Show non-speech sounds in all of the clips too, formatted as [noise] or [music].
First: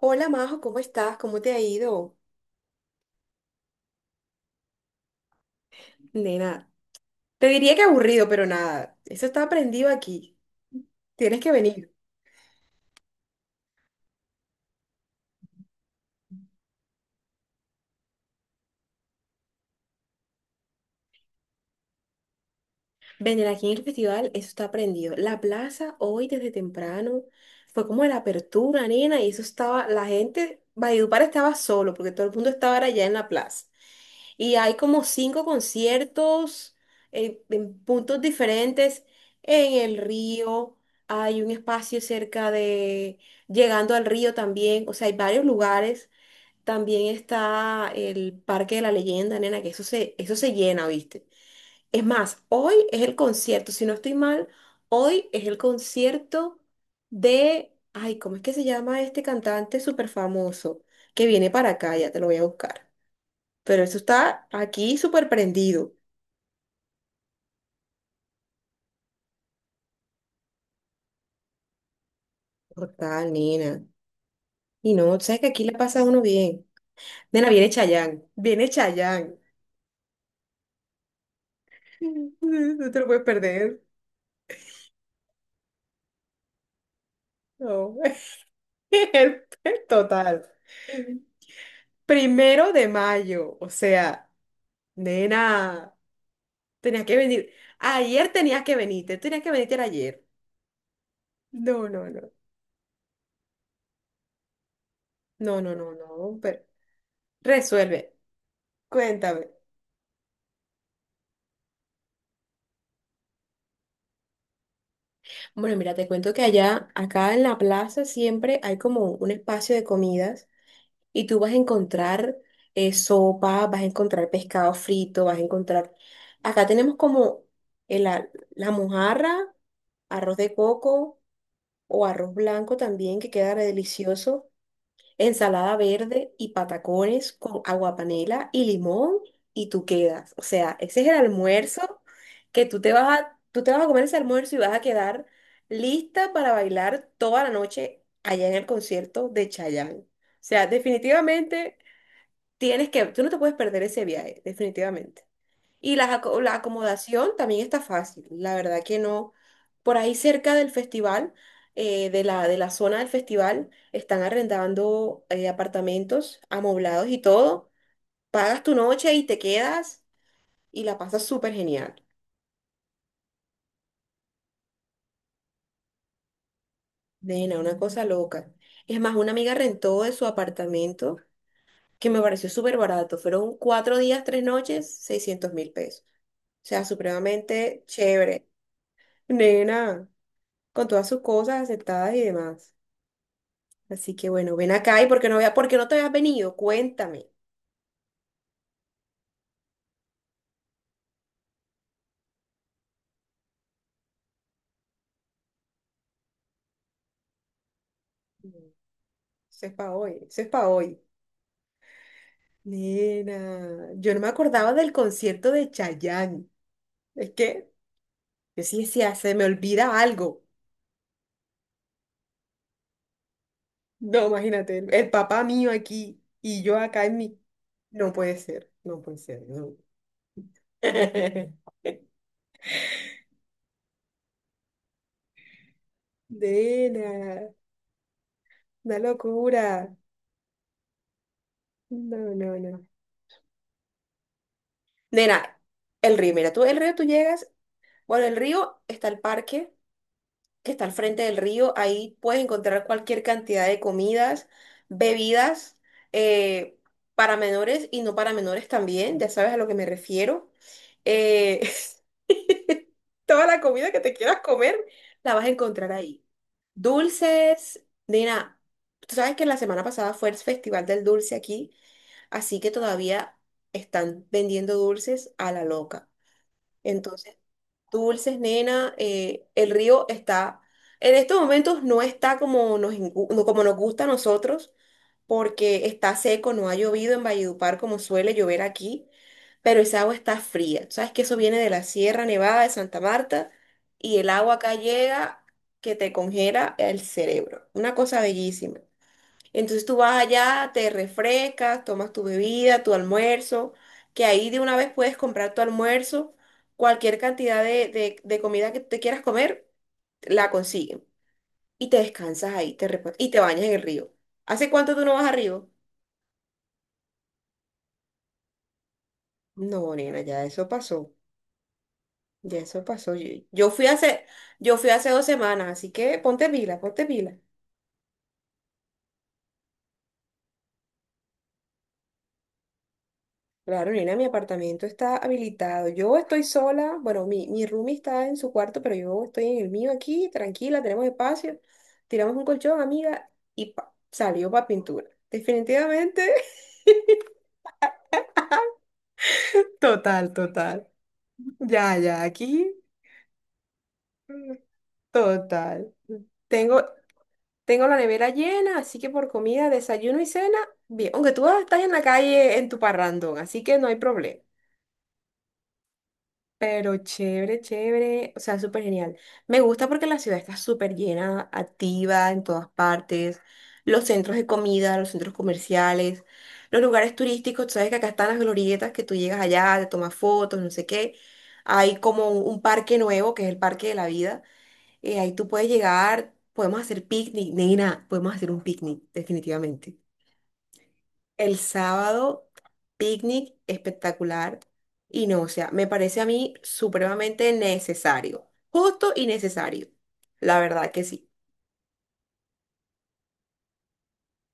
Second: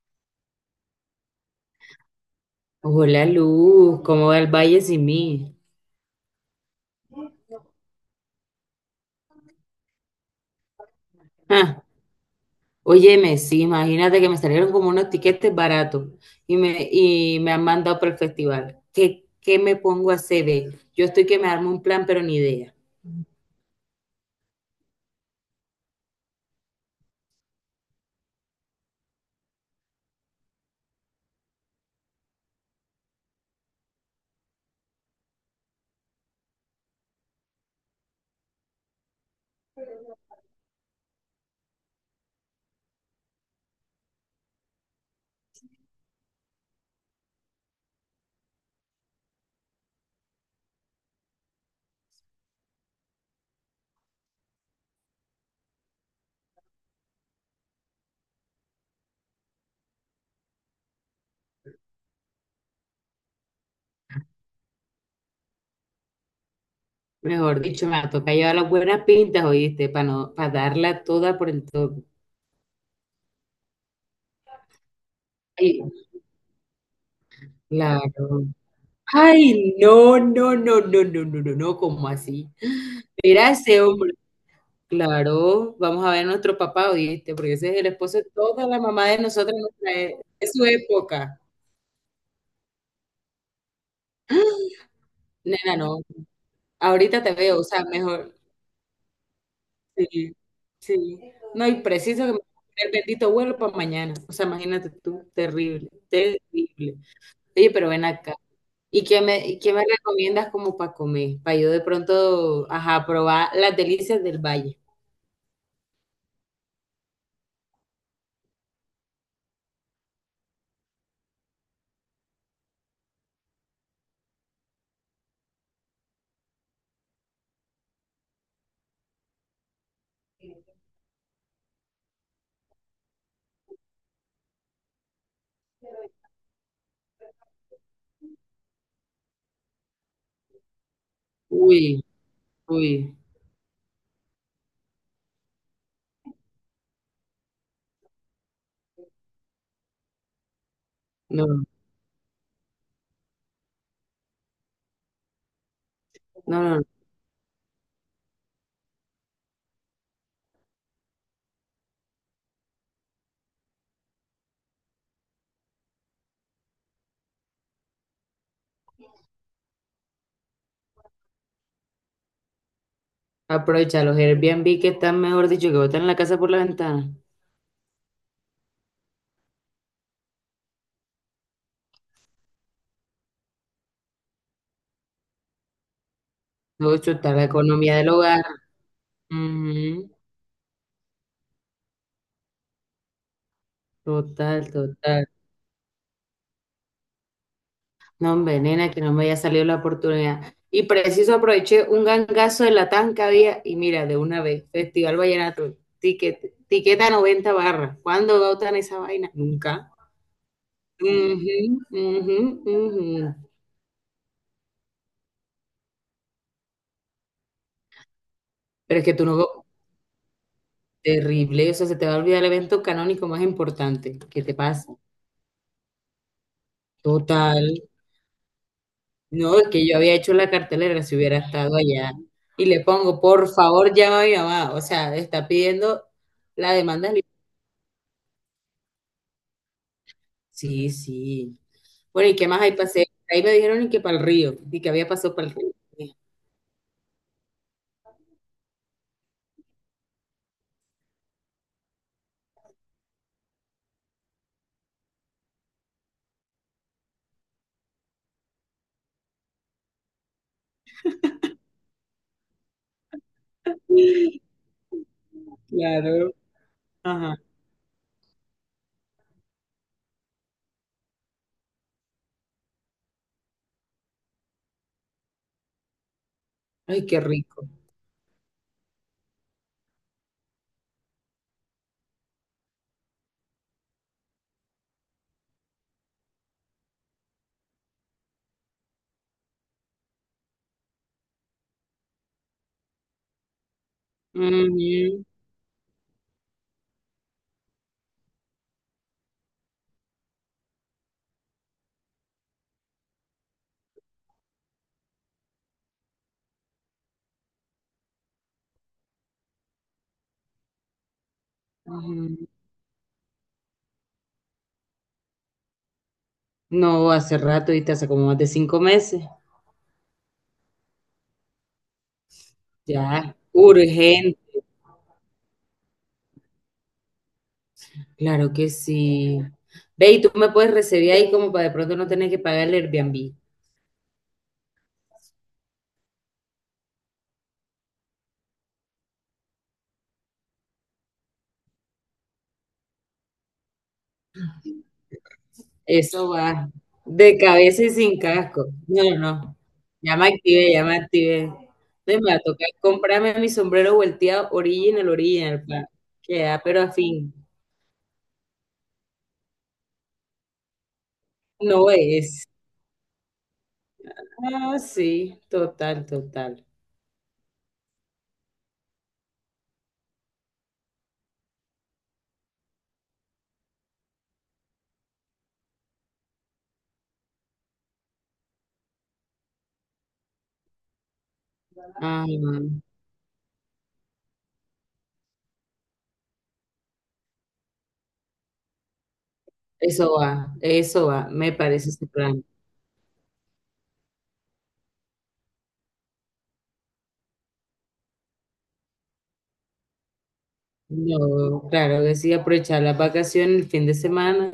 Hola Majo, ¿cómo estás? ¿Cómo te ha ido? Hola Luz, ¿cómo va el valle sin mí? Nena, te diría que aburrido, pero nada, eso está prendido aquí. Tienes que Ah, venir. óyeme, sí, imagínate que me salieron como unos tiquetes baratos y me han mandado para el festival. ¿Qué me pongo a hacer, ve? Yo estoy que me armo un plan, pero ni idea. Venir aquí en el festival, eso está prendido. La plaza hoy desde temprano fue como la apertura, nena, y eso estaba, la gente, Valledupar estaba solo, porque todo el mundo estaba allá en la plaza. Y hay como cinco conciertos en puntos diferentes, en el río, hay un espacio cerca de, llegando al río también, o sea, hay varios lugares. También está el Parque de la Leyenda, nena, que eso se llena, ¿viste? Es más, hoy es el concierto, si no estoy mal, hoy es el concierto de, ay, ¿cómo es que se llama este cantante súper famoso que viene para acá? Ya te lo voy a buscar. Pero eso está aquí súper prendido. Mejor dicho, me toca llevar las buenas pintas, oíste, para no, para darla toda por el todo. Total, nena. Y no, sabes que aquí la Ay, pasa uno bien. Nena, viene claro. Chayanne, viene Chayanne. Ay, no, no, no, no, no, no, no, no, ¿cómo [laughs] así? No te lo puedes Mira perder. ese hombre. Claro, vamos a ver a nuestro papá, ¿oíste? Porque ese es el No, esposo de toda la [laughs] mamá de el nosotros, en nuestra total. de su época. 1 de mayo, o sea, [gasps] Nena, nena, no. tenías que Ahorita te venir. veo, o sea, Ayer mejor. Tenías que venirte ayer. Sí, sí. No, y No, no, preciso no, que me el bendito vuelo para mañana. O sea, imagínate tú, no, no, terrible, no, no, pero terrible. Oye, pero ven resuelve, acá. Cuéntame. Y qué me recomiendas como para comer? Para yo de pronto, ajá, probar las delicias del valle. Bueno, mira, te cuento que allá, acá en la plaza siempre hay como un espacio de comidas y tú vas a encontrar sopa, vas a encontrar pescado frito, vas a encontrar... Acá tenemos como el a- la mojarra, arroz de coco o arroz blanco también, que queda re delicioso, ensalada verde y patacones con aguapanela y limón y tú quedas. O sea, ese es el almuerzo Uy, que tú te uy. vas a, tú te vas a comer ese almuerzo y vas a quedar lista para bailar toda la noche allá en el concierto de Chayanne. O sea, No, definitivamente tienes que, tú no te puedes perder ese viaje, definitivamente. Y la no, no, no. acomodación también está fácil, la verdad que no. Por ahí cerca del festival, de la zona del festival, están arrendando apartamentos amoblados y todo. Pagas tu noche y te quedas y la pasas súper genial. Aprovecha los Airbnb que están, mejor dicho, que botan la casa por la ventana. Nena, una cosa loca. Es más, una amiga rentó de su apartamento que me pareció súper barato. Fueron 4 días, 3 noches, 600.000 pesos. O sea, No, chutar la supremamente economía del hogar. chévere. Nena, Ujú, con todas sus cosas aceptadas y demás. Así que bueno, total, ven acá y total. porque no vea, porque no te habías venido, cuéntame. No, hombre, nena, que no me haya salido la oportunidad. Y preciso aproveché un gangazo de la que había y mira, de una vez, Festival Vallenato, tiqueta 90 barras. ¿Cuándo Mm. botan esa vaina? Eso es Nunca. para hoy, eso es para hoy. Ujú, ujú, ujú. Nena, yo no me acordaba del concierto de Chayanne. Es que yo sí Pero es que decía, tú se me no... olvida algo. Terrible, o sea, se te va a olvidar el evento canónico más importante. No, ¿Qué te imagínate, el, pasa? el papá mío aquí y yo acá en mi. Total. No puede ser, no puede ser, No, es no. que yo había hecho la cartelera si hubiera [laughs] estado allá. Y le pongo, por favor, llama a mi mamá. O sea, está pidiendo la demanda. Del... Nena, una locura. sí, sí. Bueno, No, ¿y qué no, más hay no. paseo? Ahí me dijeron y que para el río, y que había pasado para el Nena, río. el río, mira, tú el río tú llegas, bueno, el río está el parque que está al frente del río. Ahí puedes encontrar cualquier cantidad de comidas, bebidas, eh, para menores y no para menores también, ya sabes a lo que me refiero. Eh, [laughs] toda la comida que te quieras [laughs] comer la vas a encontrar ahí. Claro. Ajá. Dulces, Nina, tú sabes que la semana pasada fue el Festival del Dulce aquí, así que todavía están vendiendo dulces a la loca. Ay, qué Entonces rico. dulces, nena, el río está, en estos momentos no está como nos, como nos gusta a nosotros, porque está seco, no ha llovido en Valledupar como suele llover aquí, pero esa agua está fría. Sabes que eso viene de la Sierra Nevada de Santa Marta y el agua acá Ujú, llega que te congela el cerebro. Una cosa bellísima. Entonces tú vas allá, te refrescas, tomas tu bebida, tu almuerzo, que ahí de una vez puedes comprar tu almuerzo, cualquier cantidad de, de comida que te quieras comer, la consiguen. Y te ujú. descansas ahí, y te bañas en el río. ¿Hace cuánto tú no vas al río? No, hace rato, y hace como más de 5 meses. No, nena, ya eso pasó. Ya eso pasó. Yo, Ya, yo fui hace, urgente. yo fui hace 2 semanas, así que ponte pila, ponte pila. Claro que sí. Ve, y tú me puedes recibir ahí como para de pronto no tener que pagar el Airbnb. Claro, Nina, mi apartamento está habilitado. Yo estoy sola, bueno, mi roomie está en su cuarto, pero yo estoy en el mío aquí, tranquila, tenemos espacio. Tiramos un colchón, amiga, y pa, salió para pintura. Definitivamente. Eso va [laughs] de cabeza y sin casco. No, no. Ya me Total, activé, ya total. me activé. Ya, De ya, me va a aquí. tocar comprarme mi sombrero volteado mm, original, original, pa. Total. Queda, pero Tengo, a fin. tengo la nevera llena, así que por comida, desayuno y cena, bien. Aunque tú estás No en la es. calle en tu parrandón, así que no hay problema. Ah, sí, total, total. Pero chévere, chévere, o sea, súper genial. Me gusta porque la ciudad está súper llena, activa en todas partes. Los centros de comida, los centros comerciales, los lugares turísticos, tú sabes que acá están las glorietas, que tú llegas allá, te tomas fotos, no sé qué. Hay Ah, como un parque nuevo, que es el Parque de la Vida. Ahí tú puedes llegar, podemos hacer picnic, nena, podemos hacer un picnic, definitivamente. eso va, eso va. Me El parece ese plan. sábado, picnic espectacular. Y no, o sea, me parece a mí supremamente necesario. Justo y necesario. La verdad que sí. No, claro que sí, aprovechar las vacaciones el fin de semana,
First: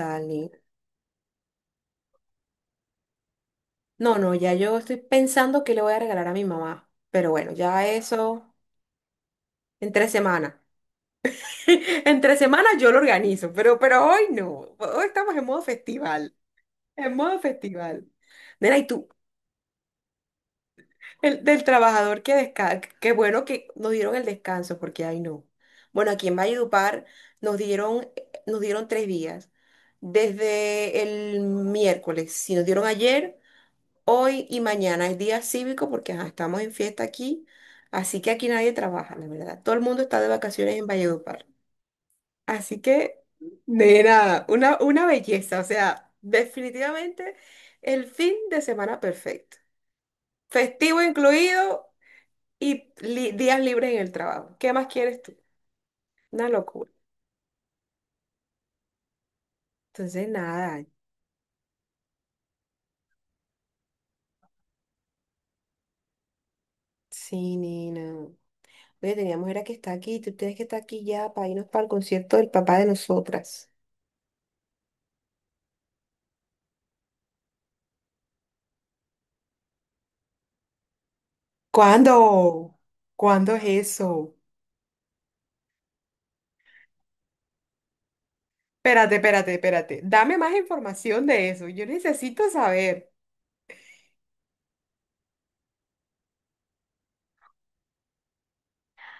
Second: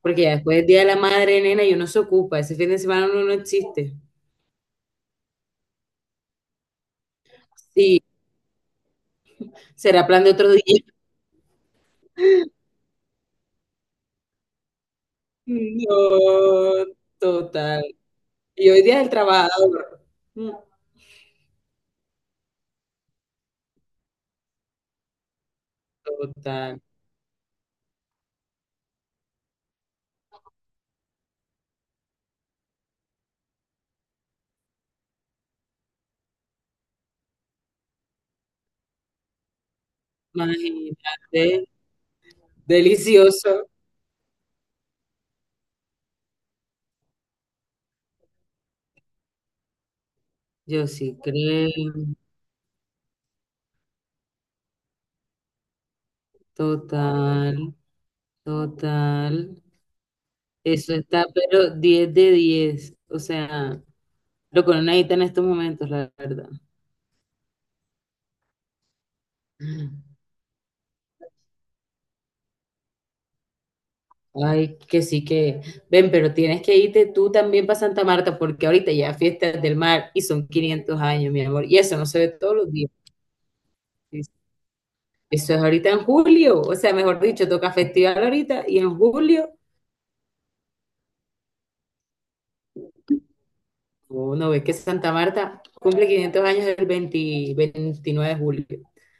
porque ya después del Día de la Madre, nena, y uno se ocupa. Ese fin de semana uno no existe. No, no, ya yo estoy pensando qué le voy a regalar a mi mamá. Pero bueno, ya Sí, eso en será tres plan de otro semanas. día. [laughs] En 3 semanas [laughs] yo lo organizo, pero hoy no. Hoy estamos en modo festival. No, En modo total. festival. Y Nena, hoy ¿y día es tú? el trabajador. Mm, El, del trabajador que descansa. Qué bueno que nos dieron el descanso, porque ay no. Bueno, aquí en total. Valledupar nos dieron, nos dieron 3 días. Desde el miércoles, si nos dieron ayer, hoy y mañana es día cívico porque ajá, estamos en fiesta aquí. Así que aquí nadie trabaja, la verdad. Todo el mundo está de vacaciones en Valledupar. Imagínate. Así que, Delicioso. nena, una belleza. O sea, definitivamente el fin de semana perfecto. Yo Festivo sí creo. incluido y días libres en el trabajo. ¿Qué más quieres tú? Una locura. Total. Total. Entonces, nada, Eso está, pero diez de diez. O sea, lo que uno necesita en estos momentos, la verdad. sí, nena. Oye, teníamos era que está aquí, tú tienes que estar aquí ya para irnos para el concierto del papá de nosotras. Ay, que sí que. Ven, pero tienes que irte tú también para Santa Marta, porque ahorita ya fiestas del mar y son 500 años, mi amor. Y eso no se ve todos los ¿Cuándo? días. ¿Cuándo es Sí, eso? eso es ahorita en julio, o sea, mejor dicho, toca festival ahorita y en Espérate, julio, espérate, espérate. Dame más información de eso. Yo necesito saber. uno ve que Santa Marta cumple 500 años el 20 29 de julio.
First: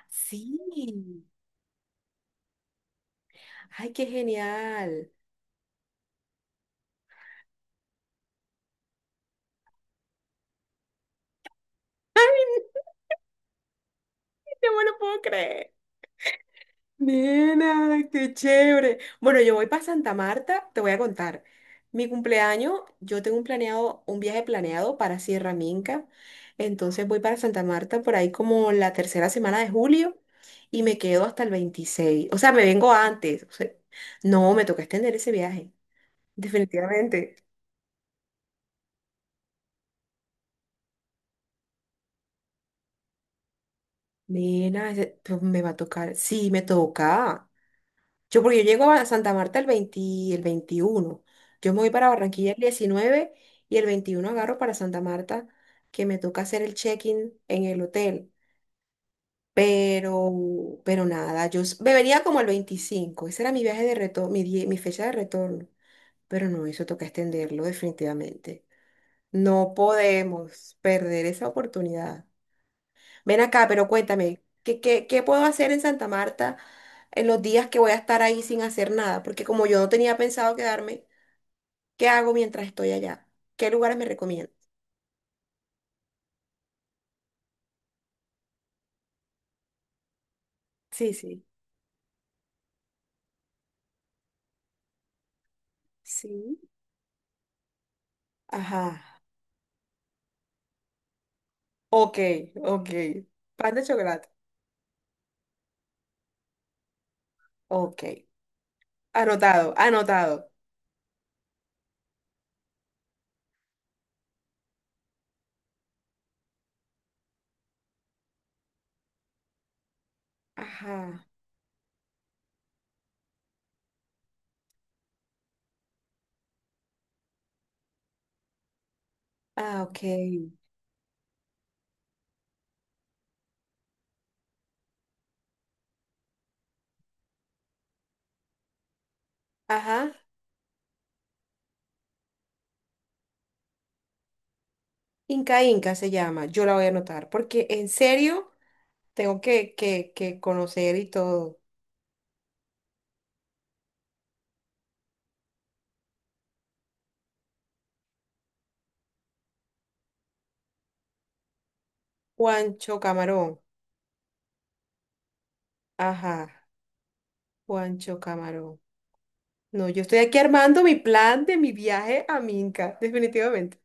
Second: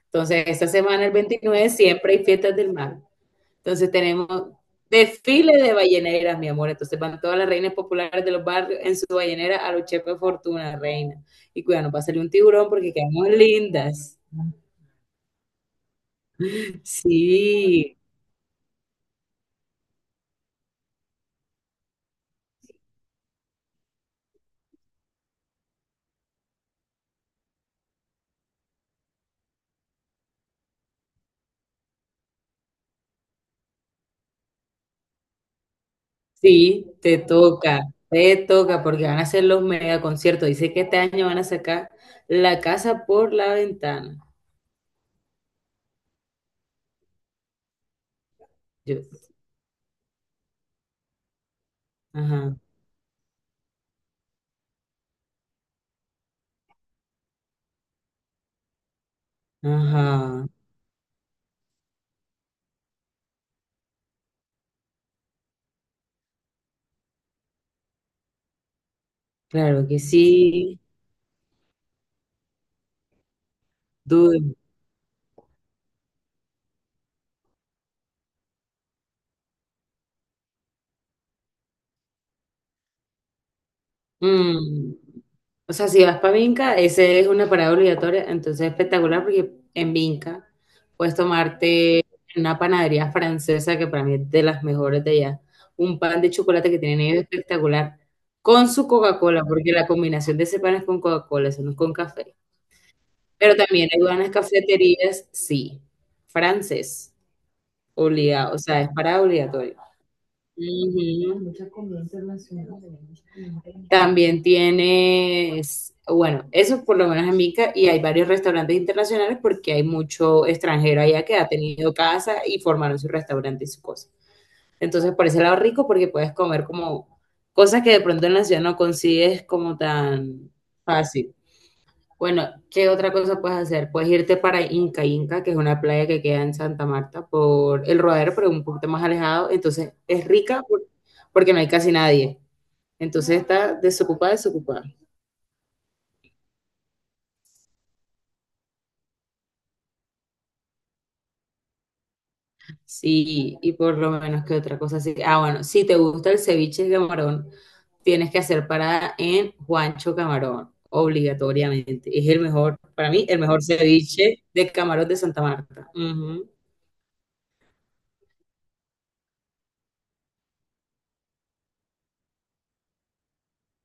Entonces, esta semana, el Sí. 29 siempre hay fiestas del mar. Entonces, Ay, qué tenemos genial. desfile de balleneras, mi amor. Entonces, van todas las reinas populares de los barrios en su ballenera a los chefes Fortuna, reina. Y cuidado, no va a un tiburón porque quedamos lindas. No me lo puedo creer. Sí, Nena, qué chévere. Bueno, yo voy para Santa Marta, te voy a contar. Mi cumpleaños, yo tengo un viaje planeado para Sierra Minca. Entonces voy para Santa Marta por ahí como la tercera semana de julio y me quedo hasta el 26. O sea, me vengo antes. O sea, no, me toca extender ese viaje. sí, Definitivamente. Te toca, porque van a hacer los mega conciertos. Dice que este año van a sacar la casa por la ventana. Nena, pues me va a tocar. Sí, me toca. Yo, porque yo llego Yo, a Santa Marta el 20, el 21. Yo me voy para Barranquilla ajá, el 19 y el 21 agarro para Santa Marta, que me toca hacer el check-in en el hotel. ajá, Pero nada, me venía como el 25. Ese era mi viaje de retorno, mi fecha de retorno. Pero no, eso toca extenderlo definitivamente. No claro que podemos sí, perder esa oportunidad. Ven acá, pero cuéntame, dude. Qué, puedo hacer en Santa Marta en los días que voy a estar ahí sin hacer nada? Porque como yo no tenía pensado quedarme, ¿qué hago mientras estoy allá? ¿Qué lugares me recomiendas? Mm, o sea, si vas para Vinca, ese es una parada obligatoria, entonces es espectacular porque en Vinca Sí, puedes sí. tomarte una panadería francesa que para mí es de las mejores de allá. Un pan de Sí. chocolate que tienen ellos espectacular con Ajá. su Coca-Cola, porque la combinación de ese pan es con Coca-Cola, eso no es con Ok, café. ok. Pero Pan de también hay chocolate. buenas cafeterías, sí, francés, Ok. obligado, o sea, es parada Anotado, obligatoria. anotado. Ujú. También tienes, bueno, eso por lo menos en Mica, y hay varios restaurantes internacionales porque hay mucho extranjero allá Ajá. que ha tenido casa y formaron su restaurante y su cosa. Entonces, por ese lado rico porque puedes comer como cosas que de pronto en la ciudad no consigues como Ah, ok. tan fácil. Bueno, ¿qué otra cosa puedes hacer? Puedes irte para Inca Inca, que es una playa que queda en Santa Marta por el Rodadero, pero un poquito más alejado. Entonces Ajá. es rica porque no hay casi nadie. Entonces está desocupada, desocupada. Inca Inca se llama. Yo la voy a anotar porque en serio tengo que conocer y todo. Sí, y por lo menos que otra cosa así. Ah, bueno, si te gusta el ceviche de camarón, tienes que hacer parada en Juancho Camarón, obligatoriamente. Es el mejor, Juancho para mí, el Camarón. mejor ceviche de camarón de Santa Marta. Ajá. Juancho Camarón. No, yo estoy aquí armando mi plan de mi viaje a Minca, definitivamente.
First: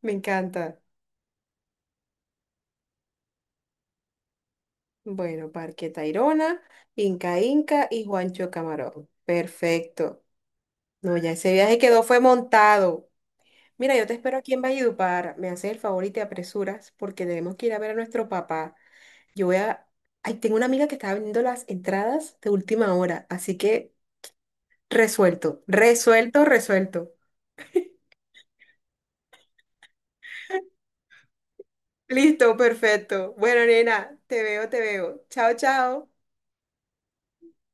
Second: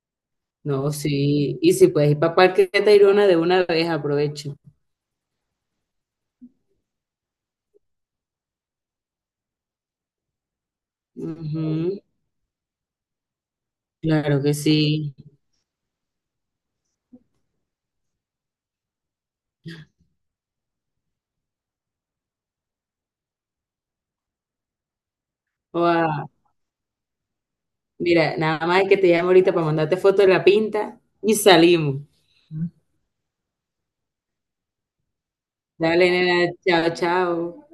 Me encanta. No, sí. Y si puedes ir para Parque Tayrona de una vez, aprovecho. Bueno, Parque Tayrona, Inca Inca y Juancho Camarón. Perfecto. No, ya ese viaje Ujú, quedó, fue montado. Mira, yo te espero claro aquí que en sí. Valledupar. Me haces el favor y te apresuras porque tenemos que ir a ver a nuestro papá. Yo voy a... Ay, tengo una amiga que está vendiendo las entradas de última hora, así que resuelto, Oa, resuelto, resuelto. mira, nada más que te llamo ahorita para mandarte foto de la pinta y salimos. Listo, perfecto. Bueno, nena, te veo, te veo. Chao, Dale, chao. nena, chao, chao.